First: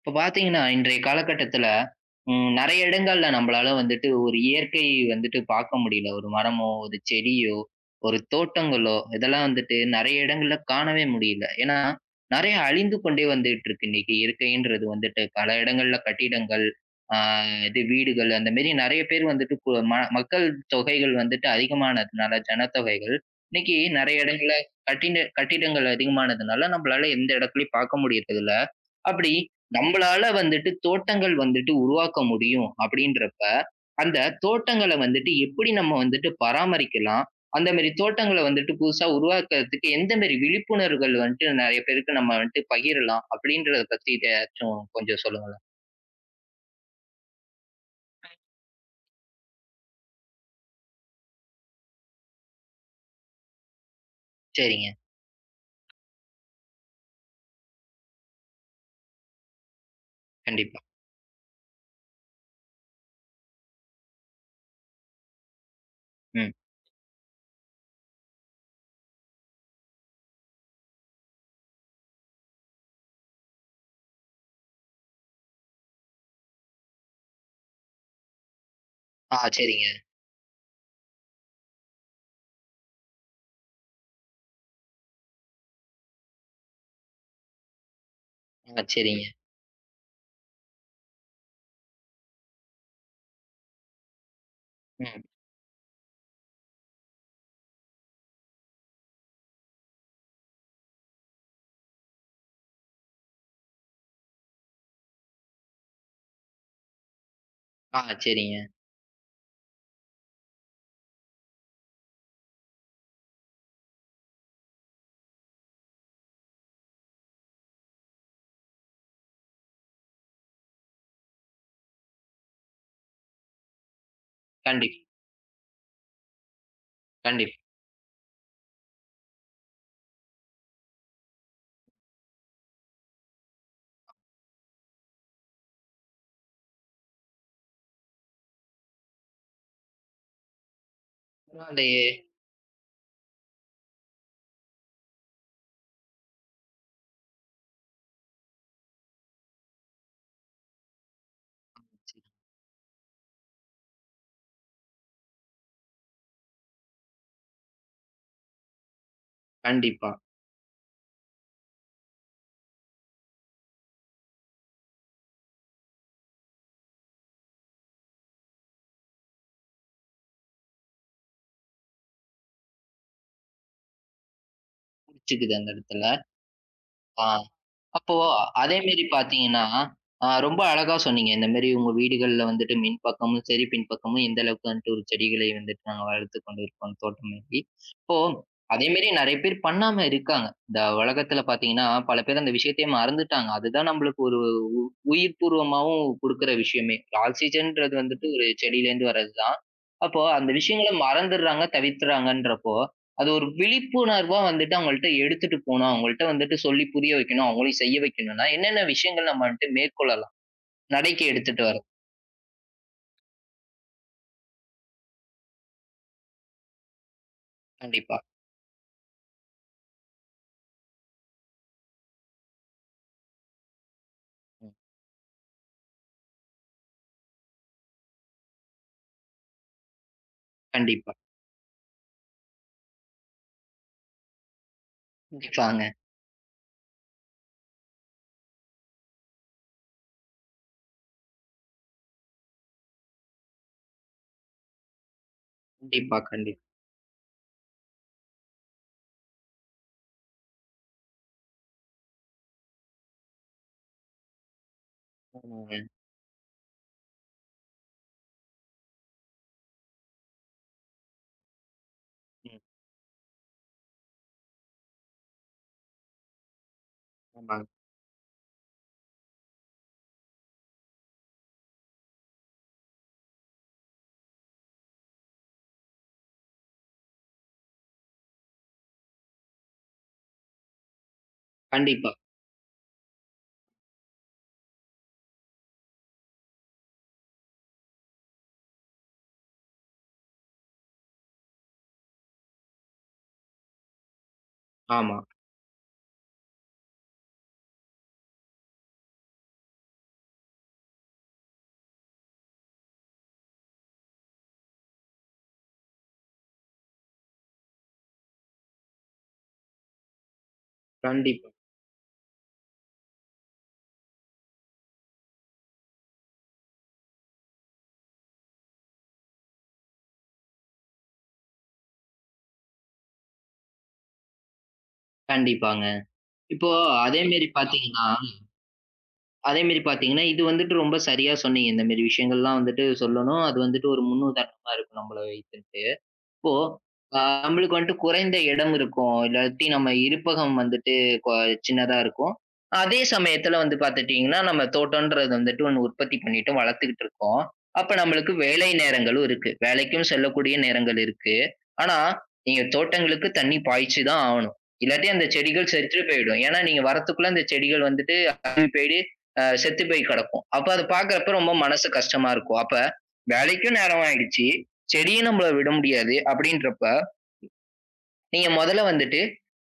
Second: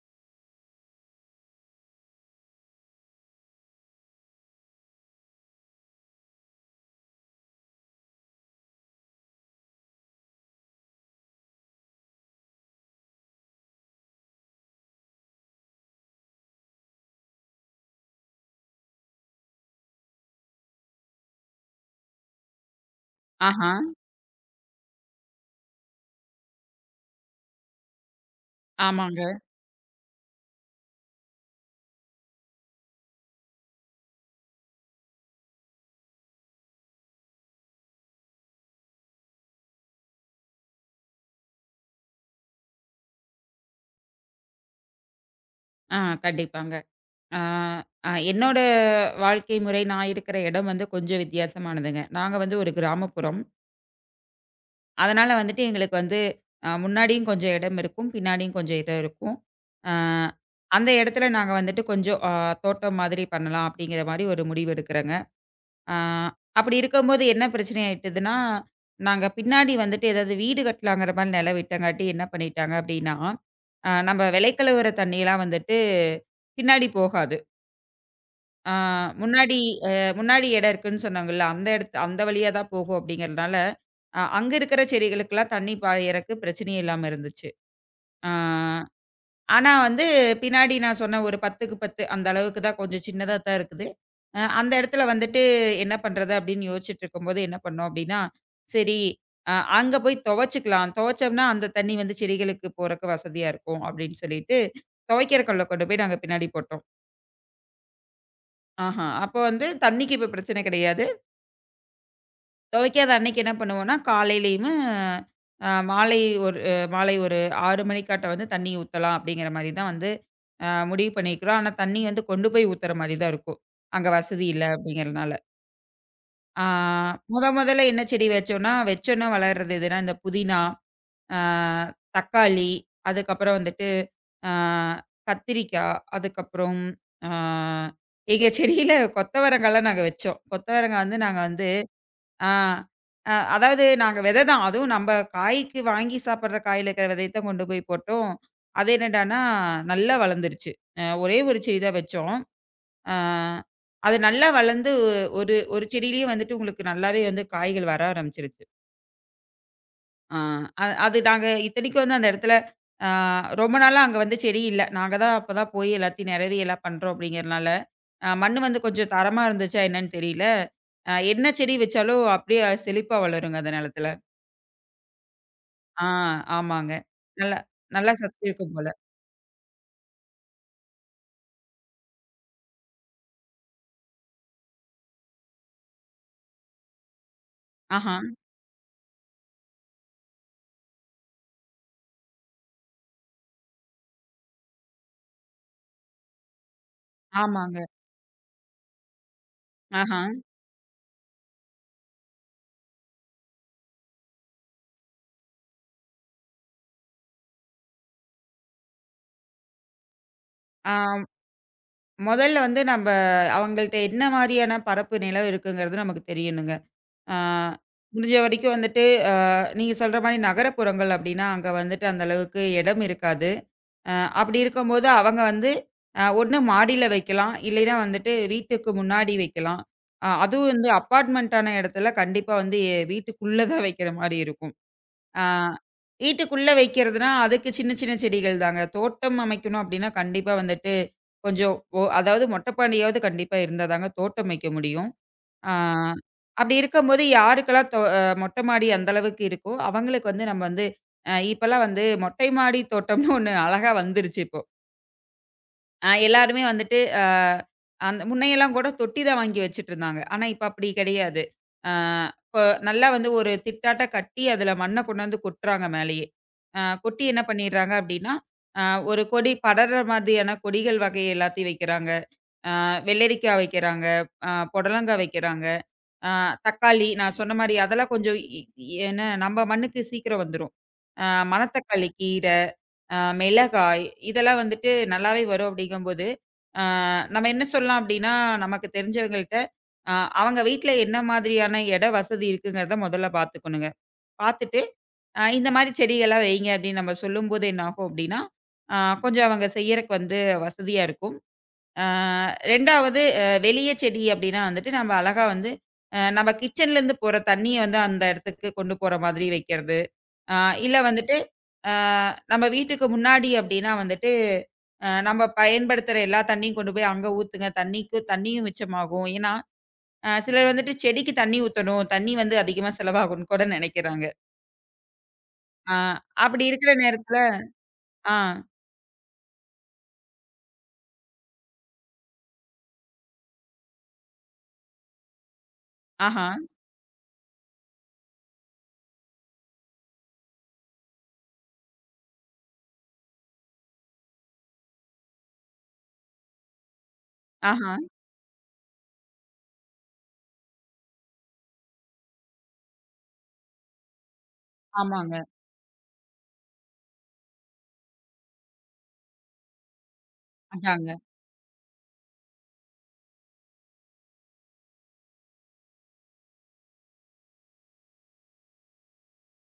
இப்ப பார்த்தீங்கன்னா, இன்றைய காலகட்டத்தில நெறைய இடங்கள்ல நம்பளால வந்துட்டு ஒரு இயற்கை வந்துட்டு பார்க்க முடியல. ஒரு மரமோ, ஒரு செடியோ, ஒரு தோட்டங்களோ இதெல்லாம் வந்துட்டு நெறைய இடங்கள்ல காணவே முடியல. ஏன்னா, நெறைய அழிந்து கொண்டே வந்துட்டுருக்கு. இன்னைக்கு இயற்கைன்றது வந்துட்டு பல இடங்கள்ல கட்டிடங்கள், ஆ இது வீடுகள் அந்த மாரி நெறைய பேர் வந்துட்டு கு ம மக்கள் தொகைகள் வந்துட்டு அதிகமானதுனால, ஜனத்தொகைகள் ஆஹா. இன்னைக்கு நெறைய இடங்கள்ல கட்டிடங்கள் அதிகமானதுனால, நம்பளால எந்த இடத்துலயும் பார்க்க முடியறதில்ல. ஆமாங்க. அப்படி நம்மளால வந்துட்டு தோட்டங்கள் வந்துட்டு உருவாக்க முடியும் அப்படின்றப்ப, அந்த தோட்டங்கள வந்துட்டு எப்படி நம்ம வந்துட்டு பராமரிக்கலாம்? அந்த மாரி தோட்டங்கள வந்துட்டு புதுசா உருவாக்குறதுக்கு எந்த மாரி விழிப்புணர்வுகள் வந்துட்டு நெறைய பேருக்கு நம்ம வந்துட்டு பகிரலாம்? அப்படின்றத பத்தி ஏதாச்சும் கொஞ்சம் சொல்லுங்களேன். ஆ கண்டிப்பாங்க. ஆ அ என்னோட வாழ்க்கை முறை நான் இருக்கிற இடம் வந்து கொஞ்சம் வித்தியாசமானதுங்க. நாங்க வந்து ஒரு கிராமப்புறம். சரிங்க. அதனால வந்துட்டு எங்களுக்கு வந்து முன்னாடியும் கொஞ்சம் இடம் இருக்கும். பின்னாடியும் கொஞ்சம் இடம் இருக்கும். ஆ கண்டிப்பா. அந்த இடத்துல நாங்க வந்துட்டு கொஞ்சம் தோட்டம் மாதிரி பண்ணலாம் அப்படிங்கிற மாரி ஒரு முடிவு எடுக்கிறேங்க. ஆ, ம். அப்படி இருக்கும்போது என்ன பிரச்சனை ஆயிட்டதுன்னா, நாங்க பின்னாடி வந்துட்டு ஏதாவது வீடு கட்டலாங்கிற மாரி நிலம் விட்டங்காட்டி என்ன பண்ணிட்டாங்க அப்படின்னா, நம்ம விளைக்கழுவுற தண்ணியெல்லாம் வந்துட்டு பின்னாடி போகாது. ஆ ஆ முன்னாடி சரிங்க. அ முன்னாடி இடம் இருக்குன்னு சொன்னாங்கல்ல, அந்த இடத்து அந்த வழியா தான் போகும் அப்படிங்கிறதுனால, அங்க இருக்கிற செடிகளுக்கெல்லாம் தண்ணி பாயறக்கு பிரச்சனையே இல்லாம இருந்துச்சு. ஆ. ஆ சரிங்க. ஆனா வந்து, பின்னாடி நான் சொன்ன ஒரு 10க்கு 10 அந்த அளவுக்கு தான் கொஞ்சம் சின்னதா தான் இருக்குது. அந்த இடத்துல ம். வந்துட்டு என்ன பண்றது அப்படின்னு யோசிச்சுட்டு இருக்கும்போது என்ன பண்ணோம் அப்படின்னா, சரி, அங்க போய் துவைச்சுக்கலாம். துவைச்சோம்னா அந்த தண்ணி வந்து செடிகளுக்கு போறக்கு வசதியா இருக்கும் அப்படின்னு சொல்லிட்டு துவைக்கிற கல்ல கொண்டு போய் நாங்க பின்னாடி போட்டோம். ஆ சரிங்க. ஆஹா! அப்போ வந்து தண்ணிக்கு இப்ப பிரச்சனை கிடையாது. துவைக்காத அன்னைக்கு என்ன பண்ணுவோம்னா, காலையிலயுமு அ மாலை ஒரு மாலை ஒரு 6 மணிக்காட்ட வந்து தண்ணி ஊத்தலாம் அப்படிங்கிற மாரி தான் வந்து முடிவு பண்ணியிருக்கிறோம். ஆனா, தண்ணி வந்து கொண்டு போய் ஊத்துற மாரி தான் இருக்கும். அங்க வசதி இல்ல கண்டிப் அப்படிங்கிறனால. ஆ முத கண்டிப் முதல்ல என்ன செடி வச்சோம்னா, வச்சோன்ன வளர்றது எதுனா, இந்த புதினா, ஆ தக்காளி, அதுக்கப்புறம் வந்துட்டு, ஆ கத்திரிக்காய், அதுக்கப்புறம், ஆ எங்க செடியில கொத்தவரங்காலாம் நாங்க வச்சோம். கொத்தவரங்கா வந்து நாங்க வந்து. பரவாயில்லையே! ஆ. அ அதாவது நாங்க வித தான். அதுவும் நம்ப காய்க்கு வாங்கி சாப்படுற காயில இருக்கிற விதையத்த கொண்டு போய் போட்டோம். அது என்னடான்னா, நல்லா வளர்ந்துருச்சு. ஒரே ஒரு செடி தான் வச்சோம். அ அது நல்லா வளர்ந்து ஒரு ஒரு செடியிலேயே வந்துட்டு உங்களுக்கு நல்லாவே வந்து காய்கள் வர ஆரம்பிச்சுருச்சு. கண்டிப்பா. ஆ அ அது நாங்க இத்தனைக்கும் வந்து அந்த இடத்துல, அ ரொம்ப நாளா அங்க வந்து செடி இல்ல. நாங்க தான் அப்ப தான் போய் எல்லாத்தையும் நிரவி எல்லாம் பண்றோம் அப்படிங்கிறனால, மண்ணு வந்து கொஞ்சம் தரமா இருந்துச்சா என்னன்னு தெரியல. என்ன செடி வச்சாலும் அப்படியே செழிப்பா வளருங்க அந்த நிலத்துல. புடிச்சுக்குது அந்த இடத்துல. ஆ, ஆமாங்க. ஆ. நல்லா நல்லா அப்போ சத்து இருக்கும் போல. அதேமாரி பார்த்தீங்கன்னா, ரொம்ப அழகா சொன்னீங்க. இந்த மாரி உங்க வீடுகள்ல வந்துட்டு மின் பக்கமும் சரி, பின்பக்கமும் எந்த அளவுக்கு வந்துட்டு ஒரு செடிகளை வந்துட்டு நாங்க வளர்த்துக் கொண்டிருக்கோம் தோட்டமாக்கி. இப்போ ஆஹா. அதேமாரி நெறைய பேர் பண்ணாம இருக்காங்க. இந்த உலகத்துல பார்த்தீங்கன்னா, பல பேர் அந்த விஷயத்தையே மறந்துட்டாங்க. அதுதான் நம்மளுக்கு ஒரு உ உயிர்ப்பூர்வமாவும் குடுக்குற விஷயமே. ஆமாங்க. ஆக்ஸிஜன்ன்றது வந்துட்டு ஒரு செடியிலேருந்து வர்றது தான். ஆஹா. அப்போ அந்த விஷயங்கள மறந்துடுறாங்க, தவிர்த்துறாங்கன்றப்போ அது ஒரு விழிப்புணர்வா வந்துட்டு அவங்கள்ட்ட எடுத்துட்டு போணும். அவங்கள்ட்ட வந்துட்டு சொல்லி புரிய வைக்கணும். அவங்களையும் செய்ய வைக்கணும்னா, என்னென்ன விஷயங்கள் நம்ம வந்துட்டு மேற்கொள்ளலாம்? ஆ நடைக்கு எடுத்துட்டு வர. மொதல்ல வந்து நம்ப அவங்கள்ட்ட என்ன மாரியான பரப்பு நிலம் இருக்குங்கிறது நமக்கு தெரியணுங்க. ஆ கண்டிப்பா. முடிஞ்ச வரைக்கும் வந்துட்டு, அ நீங்க சொல்ற மாரி நகரப்புறங்கள் அப்டின்னா, அங்க வந்துட்டு அந்த அளவுக்கு இடம் இருக்காது. அ அப்டி ம். இருக்கும்போது அவங்க வந்து ஒண்ணு மாடியில வைக்கலாம். இல்லைன்னா வந்துட்டு வீட்டுக்கு முன்னாடி வைக்கலாம். அதுவும் வந்து கண்டிப்பா. அபார்ட்மெண்ட்டான இடத்துல கண்டிப்பா வந்து வீட்டுக்குள்ள தான் வைக்கிற மாரி இருக்கும். ஆ கண்டிப்பாங்க. வீட்டுக்குள்ள வைக்கிறதுனா, அதுக்கு சின்ன சின்ன செடிகள் தாங்க. தோட்டம் அமைக்கணும் அப்டின்னா, கண்டிப்பா வந்துட்டு கொஞ்சம் அதாவது மொட்டப்பாண்டியாவது கண்டிப்பா இருந்தா தாங்க தோட்டம் வைக்க முடியும். ஆ கண்டிப்பா, கண்டிப்பா. அப்டி இருக்கும்போது யாருக்கெல்லாம் தொ அ மொட்டை மாடி அந்த அளவுக்கு இருக்கோ, அவங்களுக்கு வந்து நம்ம வந்து, இப்பலாம் வந்து மொட்டை மாடி தோட்டம்னு ஒண்ணு அழகா வந்துருச்சு இப்போ. ஆமாங்க. எல்லாருமே வந்துட்டு, அந்த முன்னையெல்லாம் கூட தொட்டி தான் வாங்கி வச்சுட்டுருந்தாங்க. ஆனா, இப்ப அப்படி கிடையாது. அ ம். கொ நல்லா வந்து ஒரு திட்டாட்ட கட்டி, அதுல மண்ண கொண்டு வந்து கொட்டுறாங்க மேலயே. கொட்டி என்ன ஆமாங்க. பண்ணிடுறாங்க அப்படின்னா, அ ஒரு கொடி படர்ற மாதிரியான கொடிகள் வகை எல்லாத்தையும் வைக்கிறாங்க. அ வெள்ளரிக்கா வைக்கிறாங்க, புடலங்கா வைக்கிறாங்க. ஆ தக்காளி நான் சொன்ன மாரி அதெல்லாம் கொஞ்சம் ஏன்னா நம்ம மண்ணுக்கு சீக்கிரம் வந்துரும். ஆ மணத்தக்காளி கண்டிப்பா. கீரை, மிளகாய் இதெல்லாம் வந்துட்டு நல்லாவே வரும் அப்படிங்கும்போது, ஆ நம்ம என்ன சொல்லலாம் அப்படின்னா, நமக்கு தெரிஞ்சவங்கள்ட்ட, அ அவங்க வீட்ல என்ன மாதிரியான இட வசதி இருக்குங்கிறத முதல்ல பார்த்துக்கணுங்க. பார்த்துட்டு, ஆமா. இந்த மாரி செடியெல்லாம் வைங்க அப்படின்னு நம்ம சொல்லும்போது என்ன ஆகும் அப்படின்னா, ஆ கொஞ்சம் அவங்க செய்யறக்கு வந்து வசதியா இருக்கும். ஆ 2வது வெளிய செடி அப்டின்னா வந்துட்டு, நம்ம அழகா வந்து, நம்ம கிச்சன்லேருந்து போற தண்ணிய வந்து அந்த இடத்துக்கு கொண்டு போற மாதிரி வைக்கிறது. ஆ இல்ல வந்துட்டு, கண்டிப்பா. ஆ நம்ம வீட்டுக்கு முன்னாடி அப்டின்னா வந்துட்டு, நம்ம பயன்படுத்துற எல்லா தண்ணியும் கொண்டு போய் அங்க ஊத்துங்க. தண்ணிக்கும் தண்ணியும் மிச்சமாகும். ஏன்னா, சிலர் வந்துட்டு செடிக்கு தண்ணி ஊத்தணும், தண்ணி வந்து அதிகமா செலவாகும்னு கூட நெனைக்கிறாங்க. கண்டிப்பாங்க. ஆ அப்படி இப்போ இருக்கிற அதே நேரத்துல. மேரி பார்த்தீங்கன்னா ஆ, அதே மேரி பார்த்தீங்கன்னா, இது வந்துட்டு ரொம்ப சரியா சொன்னீங்க. இந்த மேரி விஷயங்கள்லாம் வந்துட்டு சொல்லணும். அது வந்துட்டு ஒரு முன்னுதாரணமா இருக்கும் நம்மள வைத்துட்டு. ஆஹா, இப்போ, அ நம்மளுக்கு வந்துட்டு குறைந்த இடம் இருக்கும். இல்லாட்டி நம்ம இருப்பகம் வந்துட்டு கொ சின்னதா இருக்கும். அதே சமயத்துல வந்து பார்த்துட்டீங்கன்னா, நம்ம தோட்டம்ன்றது வந்துட்டு ஒண்ணு உற்பத்தி பண்ணிட்டு வளர்த்துக்கிட்டு இருக்கோம். அப்ப ஆஹா, நம்மளுக்கு வேலை நேரங்களும் இருக்கு. வேலைக்கும் செல்லக்கூடிய நேரங்கள் இருக்கு. ஆனா, நீங்க தோட்டங்களுக்கு தண்ணி பாய்ச்சு தான் ஆவணும். இல்லாட்டி அந்த ஆமாங்க. செடிகள் செத்து போயிடும். ஏன்னா, நீங்க வரத்துக்குள்ள அந்த செடிகள் வந்துட்டு அழுகி போயிடு அ செத்து போய் கிடக்கும். அப்ப அத அதாங்க, பார்க்குறப்ப ரொம்ப மனசு கஷ்டமா இருக்கும். அப்ப வேலைக்கும் நேரம் ஆயிடுச்சு. செடியும் நம்மள விட முடியாது அப்படின்றப்ப, நீங்க மொதல்ல வந்துட்டு,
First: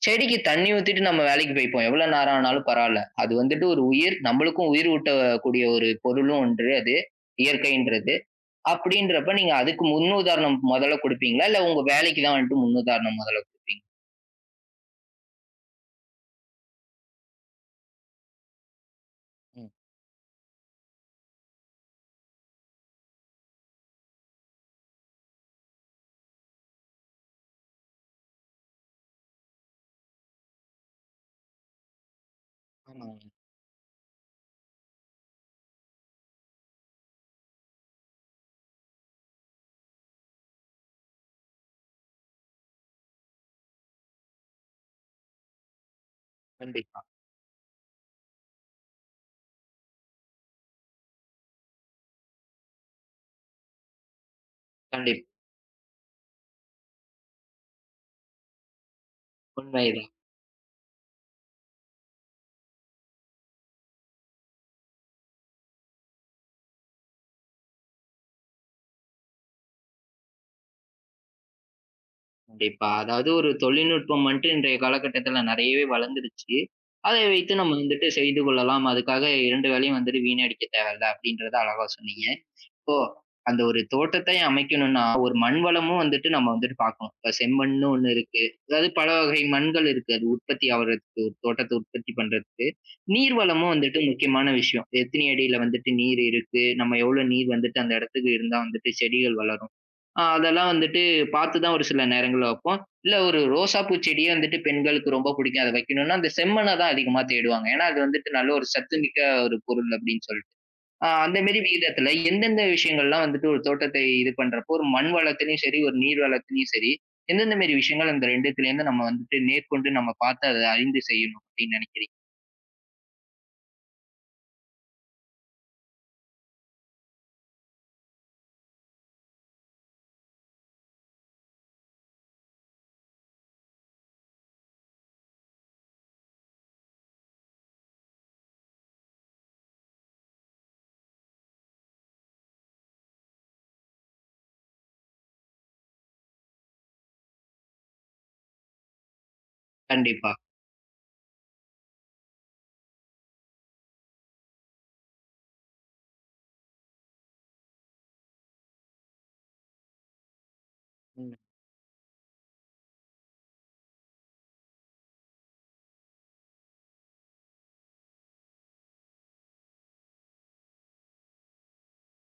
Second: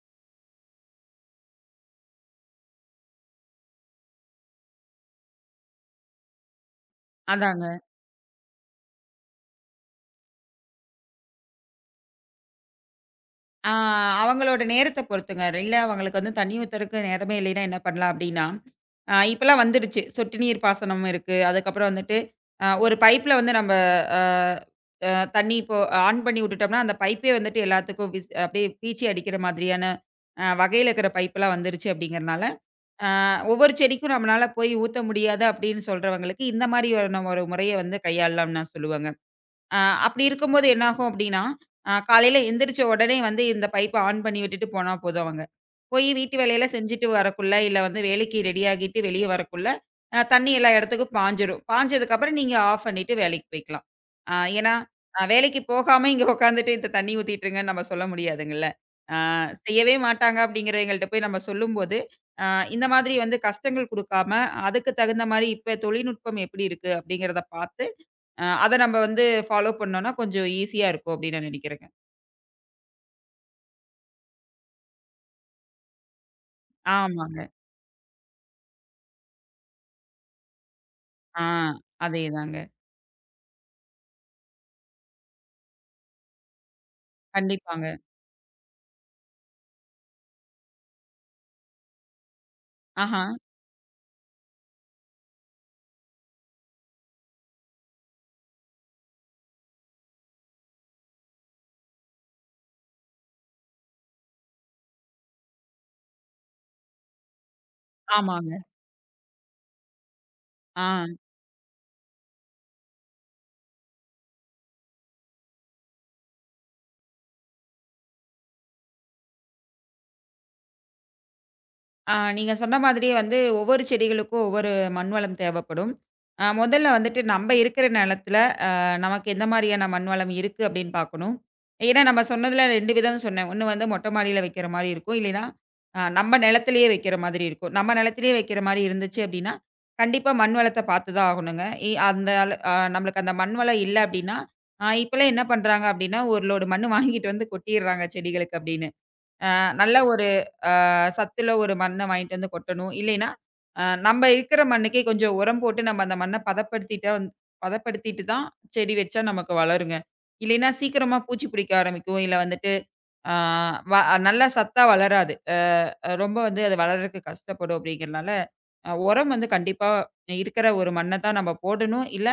செடிக்கு தண்ணி ஊத்திட்டு நம்ம வேலைக்கு போய்ப்போம். எவ்வளோ நேரம் ஆனாலும் பரவால்ல. அது வந்துட்டு ஒரு உயிர். நம்மளுக்கும் உயிர் ஊட்டக்கூடிய ஒரு பொருளும் ஒன்று அது. அதாங்க. இயற்கைன்றது. அப்படின்றப்ப நீங்க அதுக்கு முன்னுதாரணம் மொதல்ல குடுப்பீங்களா? இல்ல உங்க வேலைக்கு தான் வந்துட்டு முன்னுதாரணம் மொதல்ல ஆ குடுப்பீங்களா? அவங்களோட நேரத்த பொறுத்துங்க. இல்ல அவங்களுக்கு வந்து தண்ணி ஊத்தறக்கு நேரமே இல்லைன்னா என்ன பண்ணலாம் அப்டின்னா, இப்பலாம் ம். வந்துடுச்சு. சொட்டு நீர் பாசனம் இருக்கு. அதுக்கப்புறம் வந்துட்டு, ஒரு பைப்ல வந்து நம்ம அ அ தண்ணி இப்போ ஆன் பண்ணி விட்டுட்டோம்னா, அந்த பைப்பே வந்துட்டு எல்லாத்துக்கும் விஸ் அப்டியே பீய்ச்சி அடிக்கிற மாதிரியான, வகையில இருக்கிற பைப்லாம் வந்துருச்சு அப்டிங்கிறனால, அ ஆமாங்க. ஒவ்வொரு செடிக்கும் நம்மளால போய் ஊத்த முடியாது அப்டின்னு சொல்றவங்களுக்கு இந்த மாரியான ஒரு முறைய வந்து கையாளலாம்னு நான் சொல்லுவேங்க. அ அப்படி இருக்கும்போது என்னாகும் அப்படின்னா, காலையில எந்திரிச்ச உடனே வந்து இந்த பைப்ப ஆன் பண்ணி விட்டுட்டு போனா போதும் அவங்க. போய் வீட்டு வேலையெல்லாம் கண்டிப்பா, செஞ்சுட்டு வரக்குள்ள, இல்ல வந்து வேலைக்கு ரெடி ஆகிட்டு வெளிய வரக்குள்ள, தண்ணி எல்லா இடத்துக்கும் பாய்ஞ்சிரும். பாய்ஞ்சதுக்கப்புறம் நீங்க ஆஃப் பண்ணிட்டு வேலைக்கு போய்க்கலாம். ஏன்னா, கண்டிப்பா. வேலைக்கு போகாம இங்க உட்காந்துட்டு இந்த தண்ணி ஊத்திட்டுருங்கன்னு நம்ம சொல்ல முடியாதுங்கல்ல. அ செய்யவே உண்மைதான். மாட்டாங்க அப்படிங்கிறவங்கள்ட்ட போய் நம்ம சொல்லும்போது, அ இந்த மாதிரி வந்து கஷ்டங்கள் குடுக்காம, அதுக்கு தகுந்த மாரி இப்ப தொழில்நுட்பம் எப்படி இருக்கு அப்படிங்கிறத பார்த்து, அத நம்ம வந்து ஃபாலோ பண்ணோம்னா கொஞ்சம் ஈஸியா இருக்கும் அப்படின்னு நான் நினைக்கிறேங்க. கண்டிப்பா. அதாவது ஒரு தொழில்நுட்பம் வந்துட்டு இன்றைய காலகட்டத்தில நெறையவே வளர்ந்துருச்சு. அதை ஆமாங்க. வைத்து நம்ம வந்துட்டு செய்து கொள்ளலாம். அதுக்காக 2 வேலையும் வந்துட்டு வீணடிக்க தேவையில்ல ஆ அப்படின்றத அழகா சொன்னீங்க. அதேதாங்க. இப்போ அந்த ஒரு தோட்டத்தை அமைக்கணும்னா, ஒரு மண் வளமும் வந்துட்டு நம்ம வந்துட்டு பார்க்கணும். இப்ப கண்டிப்பாங்க. செம்மண்னு ஒண்ணு இருக்கு. அதாவது பல வகை மண்கள் இருக்கு. அது உற்பத்தி ஆவறதுக்கு, தோட்டத்தை உற்பத்தி பண்றதுக்கு. ஆஹா. நீர் வளமும் வந்துட்டு முக்கியமான விஷயம். எத்தனை அடியில வந்துட்டு நீர் இருக்கு? நம்ம எவ்வளோ நீர் வந்துட்டு அந்த இடத்துக்கு இருந்தா வந்துட்டு செடிகள் வளரும்? அதெல்லாம் வந்துட்டு பார்த்து தான் ஒரு சில நேரங்கள்ல வைப்போம். இல்ல ஒரு ரோசாப்பூ செடியே வந்துட்டு பெண்களுக்கு ரொம்ப பிடிக்கும். அத வைக்கணும்னா, அந்த செம்மண்ண தான் அதிகமா தேடுவாங்க. ஏன்னா, அது வந்துட்டு நல்ல ஆமாங்க. ஒரு சத்துமிக்க ஒரு பொருள் அப்படின்னு சொல்லிட்டு. ஆ. அந்த மாரி விகிதத்துல எந்தெந்த விஷயங்கள்லாம் வந்துட்டு ஒரு தோட்டத்தை இது பண்றப்போ, ஒரு மண் வளத்திலயும் சரி, ஒரு நீர் வளத்திலயும் சரி, எந்தெந்த மாரி விஷயங்கள் அந்த 2த்துலேருந்து நம்ம வந்துட்டு நேர்கொண்டு நம்ம பார்த்து அத அறிந்து செய்யணும் அப்படின்னு நினைக்கிறீங்க? நீங்க சொன்ன மாதிரியே வந்து ஒவ்வொரு செடிகளுக்கும் ஒவ்வொரு மண் வளம் தேவைப்படும். முதல்ல வந்துட்டு நம்ம இருக்கிற நிலத்துல, அ நமக்கு எந்த மாதிரியான மண் வளம் இருக்கு அப்படின்னு பார்க்கணும். ஏன்னா நம்ம சொன்னதுல 2 விதம் சொன்னேன். ஒண்ணு வந்து மொட்டை மாடியில வைக்கிற மாரி இருக்கும். இல்லைன்னா, நம்ம நிலத்திலேயே வைக்கிற மாதிரி இருக்கும். நம்ம நிலத்திலேயே வைக்கிற மாரி இருந்துச்சு அப்படின்னா, கண்டிப்பா மண் வளத்த பார்த்து தான் ஆகணுங்க. இ அந்த அள அ நம்மளுக்கு அந்த மண் வளம் இல்ல அப்படின்னா, இப்பலாம் என்ன பண்றாங்க அப்படின்னா, ஒரு லோடு மண்ணு வாங்கிட்டு வந்து கொட்டிடுறாங்க செடிகளுக்கு அப்படின்னு. அ நல்ல ஒரு, கண்டிப்பா. அ சத்துள்ள ஒரு மண்ண வாங்கிட்டு வந்து கொட்டணும். இல்லைன்னா, நம்ப இருக்கிற மண்ணுக்கே கொஞ்சம் உரம் போட்டு நம்ம அந்த மண்ண பதப்படுத்திட்டா வந் பதப்படுத்திட்டு தான் செடி வச்சா நமக்கு வளருங்க. இல்லைன்னா சீக்கிரமா ம். பூச்சி பிடிக்க ஆரம்பிக்கும். இல்ல வந்துட்டு, அ வ நல்லா சத்தா வளராது. ரொம்ப வந்து அது வளர்றதுக்கு கஷ்டப்படும் அப்படிங்கிறனால, உரம் வந்து கண்டிப்பா இருக்கிற ஒரு மண்ண தான் நம்ம போடணும். இல்ல,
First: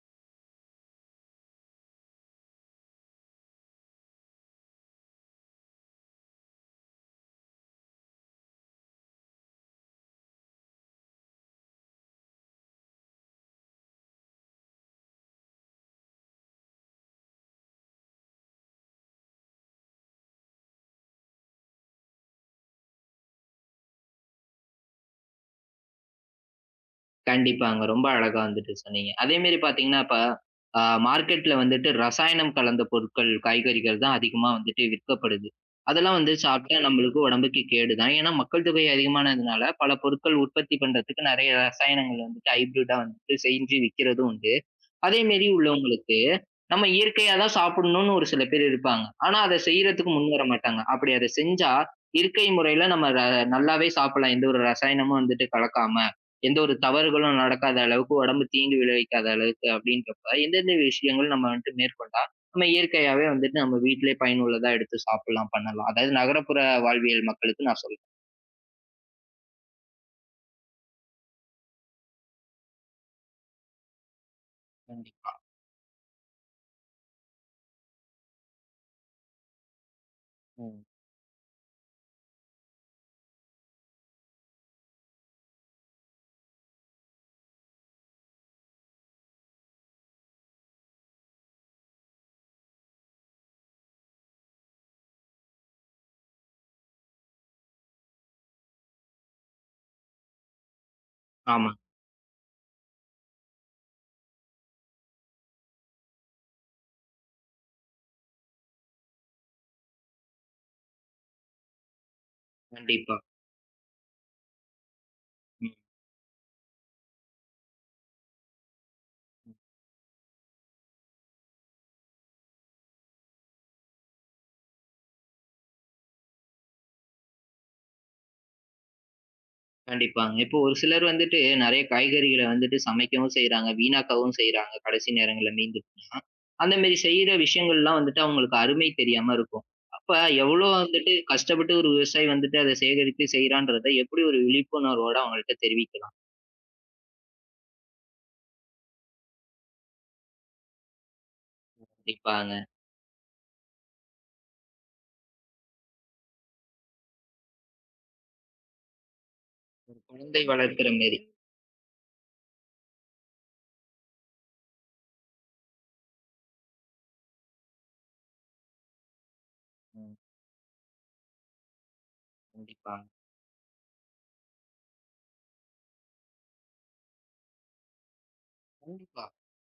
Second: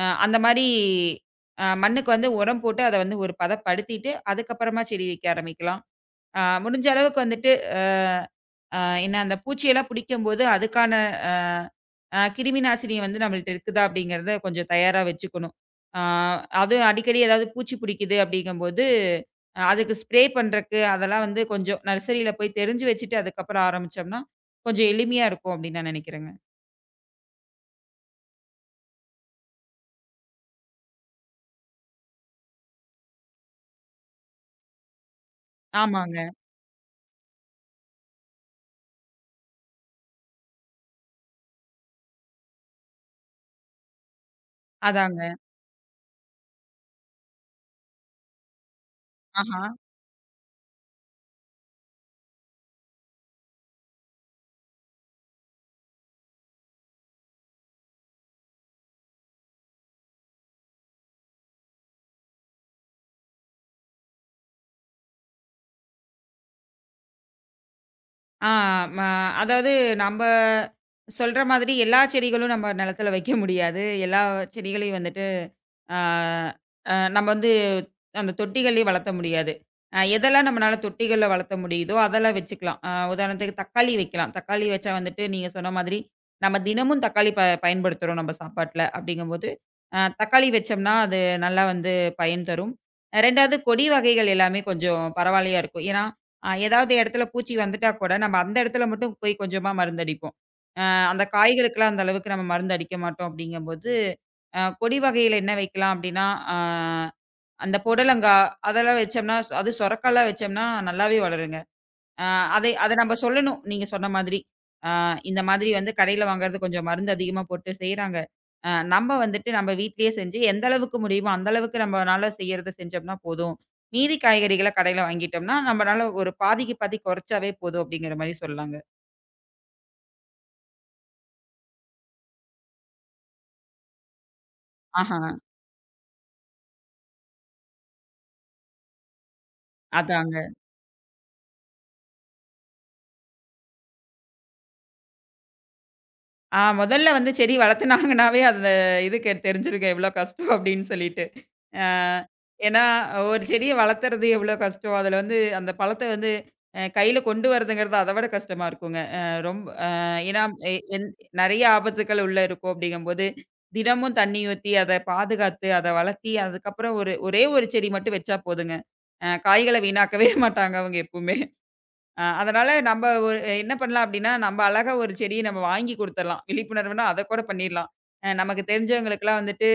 அந்த மாரி, மண்ணுக்கு வந்து உரம் போட்டு அத வந்து ஒரு பதப்படுத்திட்டு, அதுக்கப்புறமா செடி வைக்க ஆரம்பிக்கலாம். முடிஞ்ச அளவுக்கு வந்துட்டு அ அ என்ன அந்த பூச்சியெல்லாம் பிடிக்கும்போது, அதுக்கான அ அ கிருமி நாசினி வந்து நம்மள்ட்ட இருக்குதா அப்படிங்கிறத கொஞ்சம் தயாரா வச்சுக்கணும். ஆ அதுவும் அடிக்கடி ஏதாவது பூச்சி பிடிக்குது அப்படிங்கும்போது, அதுக்கு ஸ்ப்ரே பண்றக்கு அதெல்லாம் வந்து கொஞ்சம் நர்சரியில போய் தெரிஞ்சு வச்சுட்டு அதுக்கப்புறம் ஆரம்பிச்சோம்னா, கொஞ்சம் எளிமையா இருக்கும் அப்படின்னு நான் நினைக்கிறேங்க. கண்டிப்பாங்க. ரொம்ப அழகா வந்துட்டு சொன்னீங்க. அதே மாரி பார்த்தீங்கன்னா, இப்ப அ மார்க்கெட்ல வந்துட்டு ரசாயனம் கலந்த பொருட்கள், காய்கறிகள் தான் அதிகமா வந்துட்டு விற்கப்படுது. அதெல்லாம் ஆமாங்க. வந்து சாப்பிட்டா நம்மளுக்கு உடம்புக்கு கேடு தான். ஏன்னா, மக்கள் தொகை அதிகமானதுனால பல பொருட்கள் உற்பத்தி பண்றதுக்கு நெறைய ரசாயனங்கள் வந்துட்டு ஹைபிரிட்டா வந்துட்டு செஞ்சு விக்கிறதும் உண்டு. அதே அதாங்க. மாரி உள்ளவங்களுக்கு, நம்ம இயற்கையா தான் சாப்பிடணும்னு ஒரு சில பேர் இருப்பாங்க. ஆனா, அத ஆஹா. செய்றதுக்கு முன்வர மாட்டாங்க. அப்படி அத செஞ்சா, இயற்கை முறையில நம்ம நல்லாவே சாப்பிடலாம். எந்த ஒரு ரசாயனமும் வந்துட்டு கலக்காம, எந்த ஒரு தவறுகளும் நடக்காத அளவுக்கு, உடம்பு தீங்கு விளைவிக்காத அளவுக்கு அப்படின்றப்ப, எந்தெந்த விஷயங்கள் நம்ம வந்துட்டு மேற்கொண்டா, நம்ம இயற்கையாவே வந்துட்டு நம்ம வீட்டிலேயே பயனுள்ளதா எடுத்து சாப்பிடலாம், பண்ணலாம். அதாவது நகரப்புற வாழ்வியல் மக்களுக்கு நான் சொல்றேன். ஆ ம அதாவது நம்ப சொல்ற மாதிரி எல்லா செடிகளும் நம்ம நிலத்தில வைக்க முடியாது. எல்லா செடிகளையும் வந்துட்டு, கண்டிப்பா. ஆ, அ நம்ம வந்து அந்த தொட்டிகள்லயே வளர்த்த முடியாது. எதெல்லாம் நம்மனால ம். தொட்டிகள்ல வளர்த்த முடியுதோ, அதெல்லாம் வச்சுக்கலாம். உதாரணத்துக்கு தக்காளி வைக்கலாம். தக்காளி வச்சா வந்துட்டு நீங்க சொன்ன மாதிரி, நம்ம தினமும் தக்காளி பயன்படுத்துறோம் நம்ம சாப்பாட்டுல. அப்படிங்கும்போது, தக்காளி வச்சோம்னா, அது நல்லா வந்து பயன் தரும். 2வது கொடி வகைகள் எல்லாமே கொஞ்சம் பரவாயில்லையா இருக்கும். ஏன்னா, ஏதாவது இடத்துல பூச்சி வந்துட்டா கூட, நம்ம அந்த இடத்துல மட்டும் போய் கொஞ்சமா மருந்தடிப்போம். அ அந்த ஆமா. காய்களுக்கெல்லாம் அந்த அளவுக்கு நம்ம மருந்து அடிக்க மாட்டோம் அப்படிங்கும்போது, கொடி வகையில என்ன வைக்கலாம் அப்படின்னா, அ அந்த புடலங்கா அதெல்லாம் வச்சோம்னா, அது சொரக்காலாம் வச்சோம்னா நல்லாவே வளருங்க. அ அதை அத நம்ம கண்டிப்பா. சொல்லணும். நீங்க சொன்ன மாதிரி. அ இந்த ம். மாதிரி வந்து கடையில வாங்குறது கொஞ்சம் மருந்து அதிகமா போட்டு செய்றாங்க. நம்ம வந்துட்டு நம்ம வீட்லயே செஞ்சு எந்த அளவுக்கு முடியுமோ, அந்த அளவுக்கு நம்மனால செய்யறத செஞ்சோம்னா போதும். மீதி காய்கறிகள கடையில வாங்கிட்டோம்னா, நம்மனால ஒரு பாதிக்கு பாதி குறைச்சாவே போதும் அப்படிங்கிற மாரி சொல்லலாங்க. கண்டிப்பாங்க. இப்போ ஒரு சிலர் வந்துட்டு நெறைய காய்கறிகள வந்துட்டு சமைக்கவும் செய்றாங்க, வீணாக்கவும் செய்றாங்க கடைசி ஆஹா, நேரங்கள்ல மீந்து. அந்த மாரி செய்ற விஷயங்கள்லாம் வந்துட்டு அவங்களுக்கு அருமை தெரியாம இருக்கும். அப்ப அதாங்க. எவ்வளோ வந்துட்டு கஷ்டப்பட்டு ஒரு விவசாயி வந்துட்டு அத சேகரித்து செய்றான்றத எப்படி ஒரு விழிப்புணர்வோட அவங்கள்ட்ட தெரிவிக்கலாம்? முதல்ல வந்து செடி வளர்த்துனாங்கனாவே அந்த இதுக்கு தெரிஞ்சிருக்கும் எவ்வளோ கஷ்டம் அப்படின்னு சொல்லிட்டு. அ கண்டிப்பாங்க. ஏன்னா ஒரு செடிய வளர்த்துறது எவ்வளோ கஷ்டம். அதுல வந்து அந்த பழத்த வந்து, கையில கொண்டு வரதுங்கிறது அத விட கஷ்டமா இருக்குங்க. அ ரொம்ப அ ஒரு குழந்தை ஏன்னா எ வளர்க்கிற என் மாரி. நெறைய ஆபத்துக்கள் உள்ள இருக்கும் அப்படிங்கும்போது, தினமும் தண்ணி ஊத்தி, அத பாதுகாத்து, அத வளர்த்தி, அதுக்கப்புறம் ஒரு ஒரே ஒரு செடி மட்டும் வச்சா போதுங்க. காய்கள ம். வீணாக்கவே மாட்டாங்க அவங்க எப்பவுமே. அதனால நம்ப கண்டிப்பாங்க. ஒரு என்ன பண்ணலாம் அப்டின்னா, நம்ப அழகா ஒரு செடிய நம்ம வாங்கி குடுத்துறலாம். விழிப்புணர்வுனா அத கூட பண்ணிர்லாம். நமக்கு கண்டிப்பா. தெரிஞ்சவங்களுக்கெல்லாம் வந்துட்டு,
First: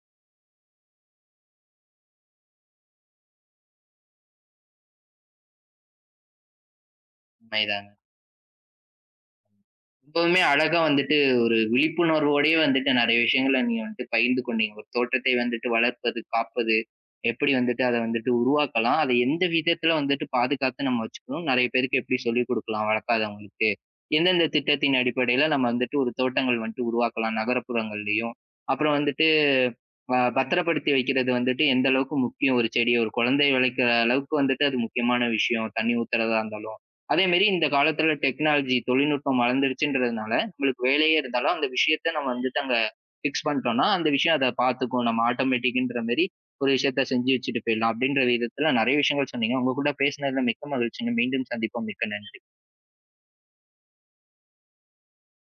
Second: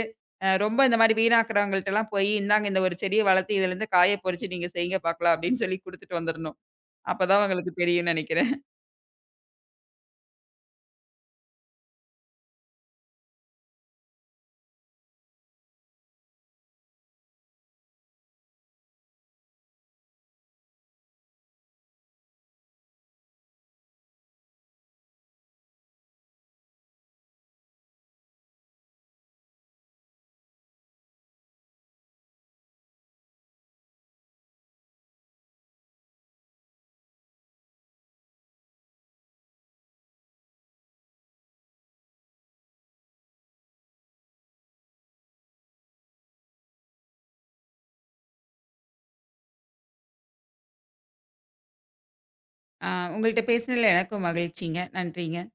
ரொம்ப இந்த மாரி வீணாக்குறவங்கள்ட்டலாம் போயி, "இந்தாங்க இந்த ஒரு செடிய வளர்த்து இதுலருந்து காய பறிச்சு நீங்க செய்ங்க பார்க்கலாம்" அப்டின்னு சொல்லி குடுத்துட்டு வந்துரணும். அப்பதான் அவங்களுக்கு உண்மைதாங்க. தெரியும்னு நெனைக்கிறேன். ரொம்பவுமே அழகா வந்துட்டு ஒரு விழிப்புணர்வோடயே வந்துட்டு நெறைய விஷயங்கள நீங்க வந்துட்டு பகிர்ந்து கொண்டீங்க. ஒரு தோட்டத்தை வந்துட்டு வளர்ப்பது, காப்பது, எப்படி வந்துட்டு அத வந்துட்டு உருவாக்கலாம். அத எந்த விதத்துல வந்துட்டு பாதுகாத்து நம்ம வச்சுக்கணும். நெறைய பேருக்கு எப்படி சொல்லிக் குடுக்கலாம் வளர்க்காதவங்களுக்கு. எந்தெந்த திட்டத்தின் அடிப்படையில நம்ம வந்துட்டு ஒரு தோட்டங்கள் வந்துட்டு உருவாக்கலாம் நகரப்புறங்கள்லயும். அப்புறம் வந்துட்டு பத்திரப்படுத்தி வைக்கிறது வந்துட்டு எந்த அளவுக்கு முக்கியம் ஒரு செடிய, ஒரு குழந்தை வளர்க்கிற அளவுக்கு வந்துட்டு அது முக்கியமான விஷயம். தண்ணி ஊத்துறதா இருந்தாலும். அதேமாரி இந்த காலத்துல டெக்னாலஜி தொழில்நுட்பம் வளர்ந்துருச்சுன்றதுனால, நம்மளுக்கு வேலையே இருந்தாலும் அந்த விஷயத்த நம்ம வந்துட்டு அங்க ஃபிக்ஸ் பண்ணிட்டோம்னா, அந்த விஷயம் அத பார்த்துக்கும். நம்ம ஆட்டோமேட்டிக்ன்ற மாரி ஒரு விஷயத்த செஞ்சு வச்சுட்டு போயிடலாம். அப்படின்ற விதத்துல நெறைய விஷயங்கள் சொன்னீங்க. உங்க கூட பேசினதுல மிக்க மகிழ்ச்சிங்க. மீண்டும் சந்திப்போம். மிக்க நன்றி. அ உங்கள்ட்ட பேசினதுல எனக்கும் மகிழ்ச்சிங்க. நன்றிங்க.